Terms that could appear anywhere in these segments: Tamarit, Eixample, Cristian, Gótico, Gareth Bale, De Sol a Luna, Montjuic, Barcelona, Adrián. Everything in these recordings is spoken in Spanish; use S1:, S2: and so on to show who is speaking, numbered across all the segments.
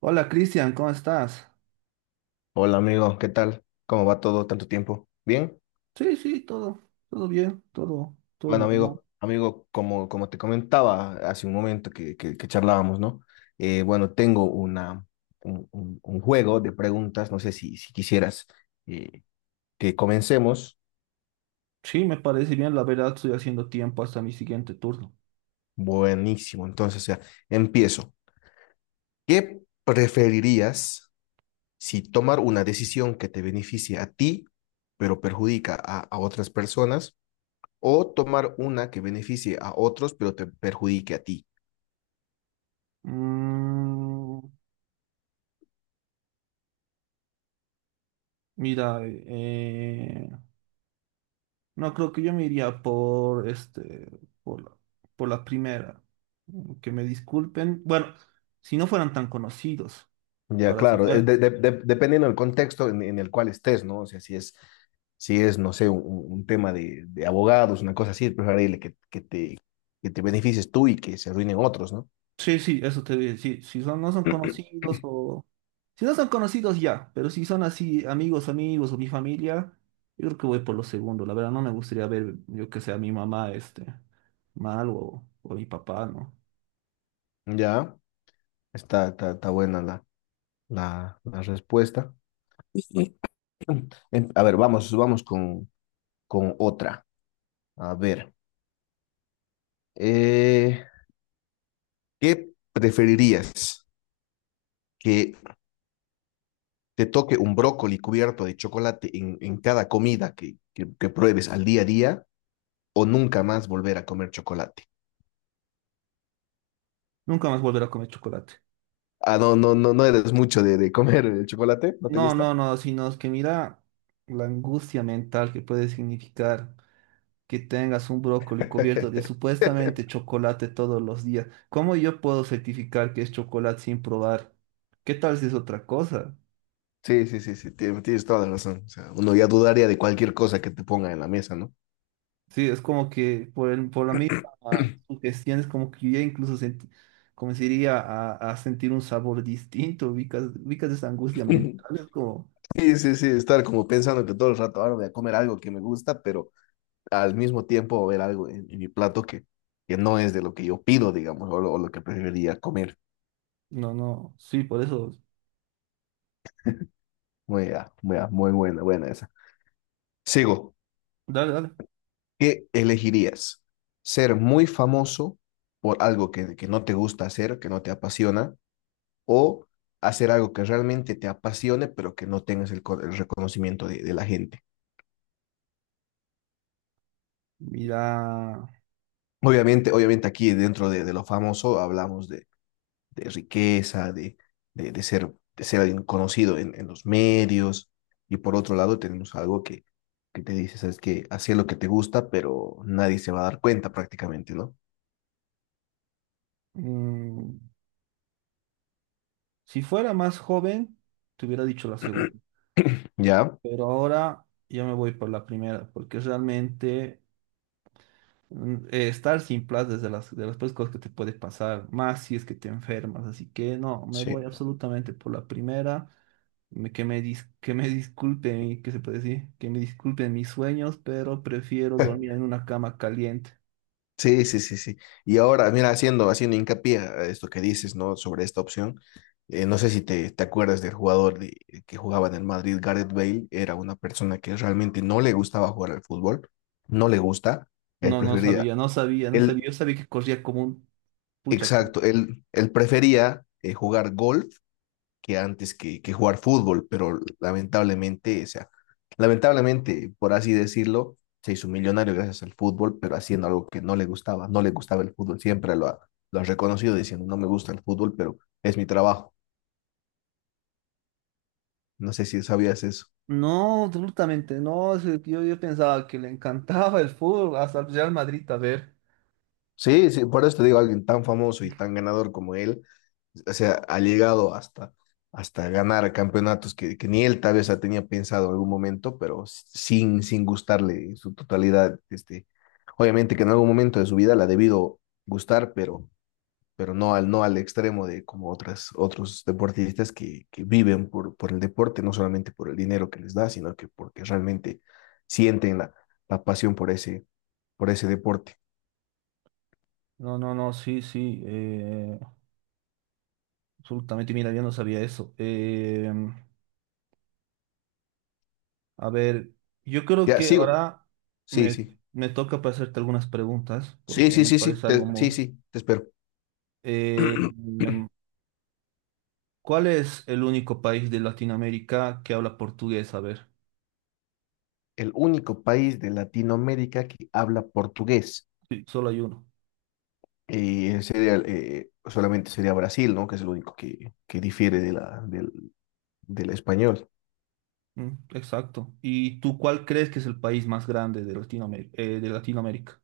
S1: Hola Cristian, ¿cómo estás?
S2: Hola amigo, ¿qué tal? ¿Cómo va todo? ¿Tanto tiempo? ¿Bien?
S1: Sí, sí, todo, todo bien, todo, todo
S2: Bueno
S1: normal.
S2: amigo, como te comentaba hace un momento que charlábamos, ¿no? Bueno, tengo un juego de preguntas, no sé si quisieras eh, que comencemos.
S1: Sí, me parece bien, la verdad estoy haciendo tiempo hasta mi siguiente turno.
S2: Buenísimo, entonces, o sea, empiezo. ¿Qué preferirías si tomar una decisión que te beneficie a ti, pero perjudica a otras personas, o tomar una que beneficie a otros, pero te perjudique a ti?
S1: Mm, mira, no creo que yo me iría por este, por la, por la primera. Mm, que me disculpen. Bueno, si no fueran tan conocidos.
S2: Ya,
S1: Ahora si
S2: claro,
S1: fuera.
S2: dependiendo del contexto en el cual estés, ¿no? O sea, si es, no sé, tema de abogados, una cosa así, es preferible que te beneficies tú y que se arruinen otros, ¿no?
S1: Sí, sí, eso te voy a decir. ¿Si son, no son conocidos o si no son conocidos ya? Pero si son así amigos, amigos o mi familia, yo creo que voy por lo segundo. La verdad no me gustaría ver, yo que sea a mi mamá este mal o a mi papá, ¿no?
S2: Ya, está buena la respuesta. Ujú. A ver, vamos con otra. A ver, eh, ¿qué preferirías? ¿Que te toque un brócoli cubierto de chocolate en cada comida que pruebes al día a día? O nunca más volver a comer chocolate.
S1: Nunca más volver a comer chocolate.
S2: Ah, no eres mucho de comer el chocolate, ¿no te
S1: No,
S2: gusta?
S1: no, no, sino es que mira la angustia mental que puede significar que tengas un brócoli cubierto de supuestamente chocolate todos los días. ¿Cómo yo puedo certificar que es chocolate sin probar? ¿Qué tal si es otra cosa?
S2: Sí, tienes toda la razón. O sea, uno ya dudaría de cualquier cosa que te ponga en la mesa, ¿no?
S1: Sí, es como que por, por la misma sugestión es como que yo ya incluso sentí, comenzaría a sentir un sabor distinto, ubicas, ubicas esa angustia mental, es como,
S2: Sí, estar como pensando que todo el rato ahora voy a comer algo que me gusta, pero al mismo tiempo ver algo en mi plato que no es de lo que yo pido, digamos, o lo que preferiría comer.
S1: no, no, sí, por eso,
S2: Muy buena, buena esa. Sigo.
S1: dale, dale.
S2: ¿Qué elegirías? ¿Ser muy famoso por algo que no te gusta hacer, que no te apasiona, o hacer algo que realmente te apasione, pero que no tengas el reconocimiento de la gente?
S1: Mira,
S2: Obviamente, obviamente aquí dentro de lo famoso hablamos de riqueza, de ser alguien conocido en los medios, y por otro lado tenemos algo que te dice, sabes que hacer lo que te gusta, pero nadie se va a dar cuenta prácticamente, ¿no?
S1: mm, si fuera más joven, te hubiera dicho la segunda,
S2: ¿Ya?
S1: pero ahora yo me voy por la primera, porque realmente mm, estar sin plata es de las peores cosas que te puede pasar, más si es que te enfermas. Así que no, me
S2: Sí.
S1: voy absolutamente por la primera. Que me disculpen, ¿qué se puede decir? Que me disculpen mis sueños, pero prefiero dormir en una cama caliente.
S2: Sí, sí, sí, sí. Y ahora, mira, haciendo hincapié a esto que dices, ¿no? Sobre esta opción, no sé si te acuerdas del que jugaba en el Madrid, Gareth Bale, era una persona que realmente no le gustaba jugar al fútbol, no le gusta, él
S1: No, no
S2: prefería,
S1: sabía, no sabía, no sabía.
S2: él,
S1: Yo sabía que corría como un pucha.
S2: exacto, él prefería jugar golf que antes que jugar fútbol, pero lamentablemente, o sea, lamentablemente, por así decirlo, se hizo millonario gracias al fútbol, pero haciendo algo que no le gustaba, no le gustaba el fútbol, lo ha reconocido diciendo, no me gusta el fútbol, pero es mi trabajo. No sé si sabías eso.
S1: No, absolutamente no. Es que yo pensaba que le encantaba el fútbol, hasta el Real Madrid, a ver.
S2: Sí, sí, por eso te digo, alguien tan famoso y tan ganador como él, o sea, ha llegado hasta, hasta ganar campeonatos que ni él tal vez tenía pensado en algún momento, pero sin gustarle en su totalidad. Este, obviamente que en algún momento de su vida la ha debido gustar, pero no al, no al extremo de como otras, otros deportistas que viven por el deporte, no solamente por el dinero que les da, sino que porque realmente sienten la pasión por ese deporte.
S1: No, no, no, sí, sí. Absolutamente, mira, yo no sabía eso. A ver, yo creo
S2: Ya,
S1: que
S2: sigo.
S1: ahora
S2: Sí,
S1: me,
S2: sí.
S1: me toca para hacerte algunas preguntas, porque me parece algo
S2: Sí,
S1: muy...
S2: sí, te espero.
S1: Eh, ¿cuál es el único país de Latinoamérica que habla portugués? A ver,
S2: El único país de Latinoamérica que habla portugués
S1: sí, solo hay uno.
S2: sería, solamente sería Brasil, ¿no? Que es el único que difiere de del, del español.
S1: Mm, exacto. ¿Y tú cuál crees que es el país más grande de Latinoamérica? ¿De Latinoamérica?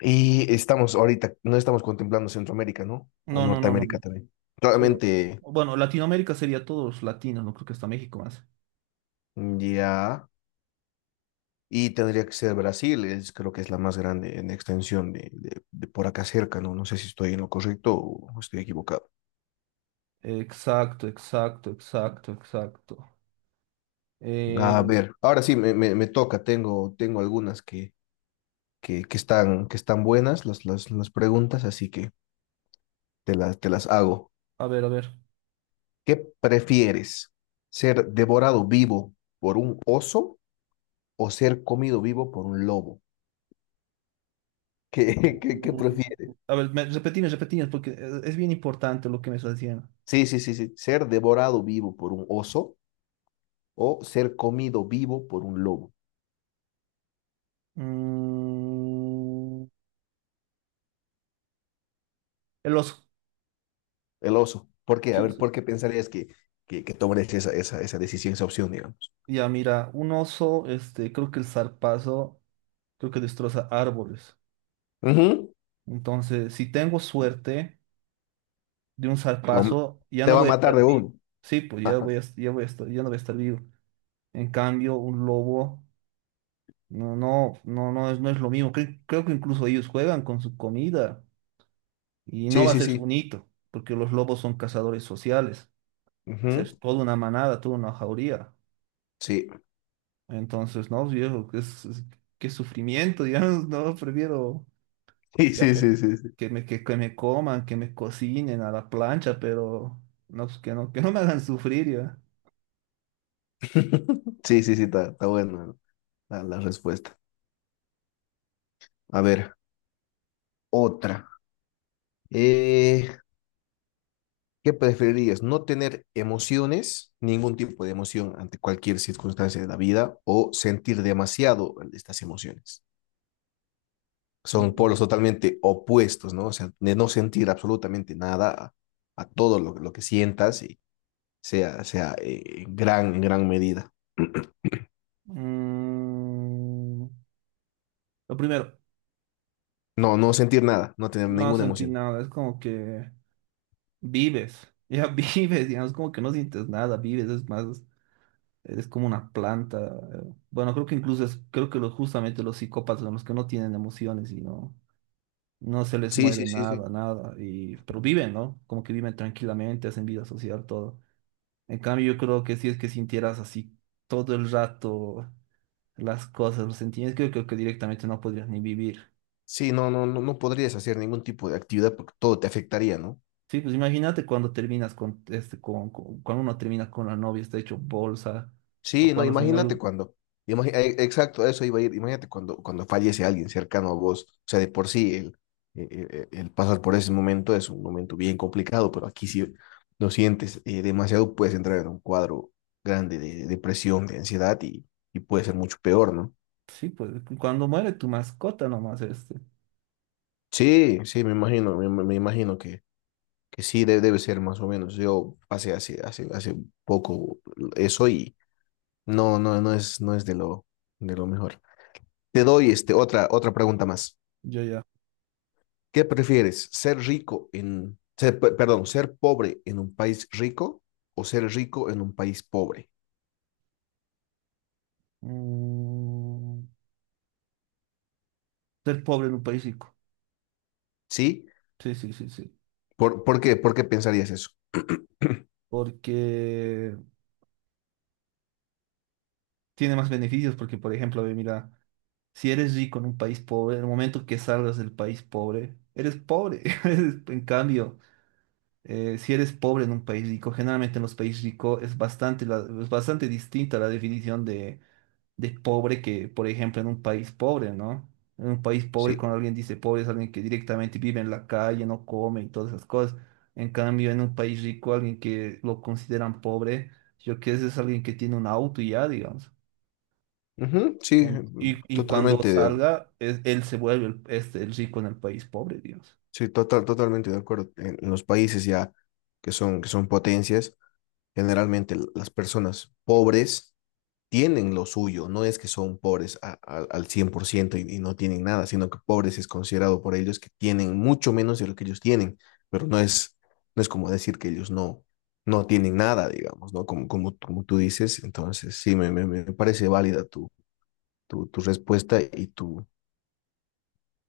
S2: Y estamos ahorita, no estamos contemplando Centroamérica, ¿no? O
S1: No, no, no, no.
S2: Norteamérica
S1: No.
S2: también.
S1: Solo-
S2: Claramente,
S1: bueno, Latinoamérica sería todos los latinos, no creo que hasta México más.
S2: ya, y tendría que ser Brasil, es, creo que es la más grande en extensión de por acá cerca, ¿no? No sé si estoy en lo correcto o estoy equivocado.
S1: Exacto, exacto, exacto, exacto.
S2: A
S1: Eh,
S2: ver, ahora sí me toca, tengo algunas que están buenas las preguntas, así que te las hago.
S1: a ver, a ver.
S2: ¿Qué prefieres? ¿Ser devorado vivo por un oso o ser comido vivo por un lobo? ¿Qué, qué, qué
S1: Mm,
S2: prefieres?
S1: a ver, me, repetime, repetime, porque es bien importante lo que me estás diciendo.
S2: Sí, sí, sí, sí. ¿Ser devorado vivo por un oso o ser comido vivo por un lobo?
S1: Mm, el oso.
S2: El oso. ¿Por qué? A
S1: Sí,
S2: ver,
S1: sí.
S2: ¿por qué pensarías que tomarías esa, esa, esa decisión, esa opción, digamos?
S1: Ya, mira, un oso, este, creo que el zarpazo, creo que destroza árboles.
S2: Ujú.
S1: Entonces, si tengo suerte de un
S2: Te va a ma-
S1: zarpazo, ya no
S2: Te va
S1: voy
S2: a
S1: a estar
S2: matar de
S1: vivo.
S2: uno.
S1: Sí, pues
S2: Ajá.
S1: ya voy a estar, ya no voy a estar vivo. En cambio, un lobo, no, no, no, no es, no es lo mismo. Creo que incluso ellos juegan con su comida. Y no
S2: Sí,
S1: va a
S2: sí,
S1: ser
S2: sí.
S1: un hito, porque los lobos son cazadores sociales. Va a
S2: Ujú.
S1: ser toda una manada, toda una jauría.
S2: Sí.
S1: Entonces, no, viejo, qué, qué sufrimiento, digamos, no, prefiero
S2: Sí,
S1: ya
S2: sí, sí,
S1: por-
S2: sí. Sí,
S1: que me coman, que me cocinen a la plancha, pero no, pues, que no me hagan sufrir, ya.
S2: sí, sí, sí, está, está bueno la respuesta. A ver, otra. Eh, ¿Qué preferirías? ¿No tener emociones, ningún tipo de emoción ante cualquier circunstancia de la vida o sentir demasiado estas emociones? Son
S1: Mm,
S2: polos totalmente opuestos, ¿no? O sea, de no sentir absolutamente nada a, a todo lo que sientas y sea, sea en gran medida.
S1: mm, lo primero,
S2: No, no sentir nada, no tener
S1: no
S2: ninguna
S1: sentí
S2: emoción.
S1: nada, es como que vives, ya vives, digamos, como que no sientes nada, vives, es más. Eres como una planta. Bueno, creo que incluso es, creo que justamente los psicópatas son los que no tienen emociones y no, no se les
S2: Sí,
S1: mueve
S2: sí, sí, sí.
S1: nada, nada. Y, pero viven, ¿no? Como que viven tranquilamente, hacen vida social, todo. En cambio, yo creo que si es que sintieras así todo el rato las cosas, los sentimientos, creo, creo que directamente no podrías ni vivir.
S2: Sí, no, no, no, no podrías hacer ningún tipo de actividad porque todo te afectaría, ¿no?
S1: Sí, pues imagínate cuando terminas con este, cuando uno termina con la novia, está hecho bolsa, o
S2: Sí, no,
S1: cuando se muere,
S2: imagínate cuando, exacto, a eso iba a ir, imagínate cuando, cuando fallece alguien cercano a vos, o sea, de por sí el pasar por ese momento es un momento bien complicado, pero aquí si lo sientes demasiado puedes entrar en un cuadro grande de depresión, de ansiedad y puede ser mucho peor, ¿no?
S1: sí, pues cuando muere tu mascota nomás, este,
S2: Sí, sí, me imagino, me, me me imagino que sí debe ser más o menos. Yo pasé hace poco eso y no, no, no es de lo mejor. Te doy este, otra, otra pregunta más.
S1: yo ya.
S2: ¿Qué prefieres? ¿Ser rico en, ser, pe- Perdón, ¿ser pobre en un país rico o ser rico en un país pobre?
S1: Mm, ser pobre en un país rico.
S2: ¿Sí?
S1: Sí, sí, sí, sí.
S2: Por qué? ¿Por qué pensarías eso?
S1: Porque tiene más beneficios, porque por ejemplo, ve, mira, si eres rico en un país pobre, en el momento que salgas del país pobre, eres pobre. Eres- en cambio, si eres pobre en un país rico, generalmente en los países ricos es bastante, es bastante distinta la definición de pobre que, por ejemplo, en un país pobre, ¿no? En un país pobre,
S2: Sí.
S1: cuando alguien dice pobre, es alguien que directamente vive en la calle, no come y todas esas cosas. En cambio, en un país rico, alguien que lo consideran pobre, yo qué sé, es alguien que tiene un auto y ya, digamos.
S2: Ujú, sí,
S1: Y cuando
S2: totalmente de acuerdo.
S1: salga, es- él se vuelve el, este, el rico en el país pobre, digamos.
S2: Sí, total, totalmente de acuerdo. En los países ya que son potencias, generalmente las personas pobres tienen lo suyo, no es que son pobres al 100% y no tienen nada, sino que pobres es considerado por ellos que tienen mucho menos de lo que ellos tienen, pero no es, no es como decir que ellos no, no tienen nada, digamos, ¿no? Como, como, como tú dices, entonces sí, me parece válida tu, tu, tu respuesta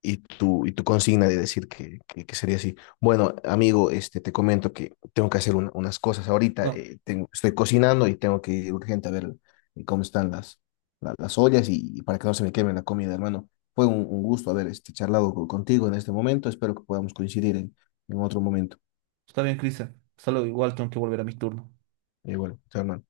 S2: y tu consigna de decir que sería así. Bueno, amigo, este, te comento que tengo que hacer unas cosas ahorita.
S1: No,
S2: Estoy cocinando y tengo que ir urgente a ver cómo están las ollas y para que no se me queme la comida, hermano. Fue un gusto haber este, charlado contigo en este momento. Espero que podamos coincidir en otro momento.
S1: está bien, Cristian. Hasta luego, igual tengo que volver a mi turno.
S2: Y bueno, chao, hermano.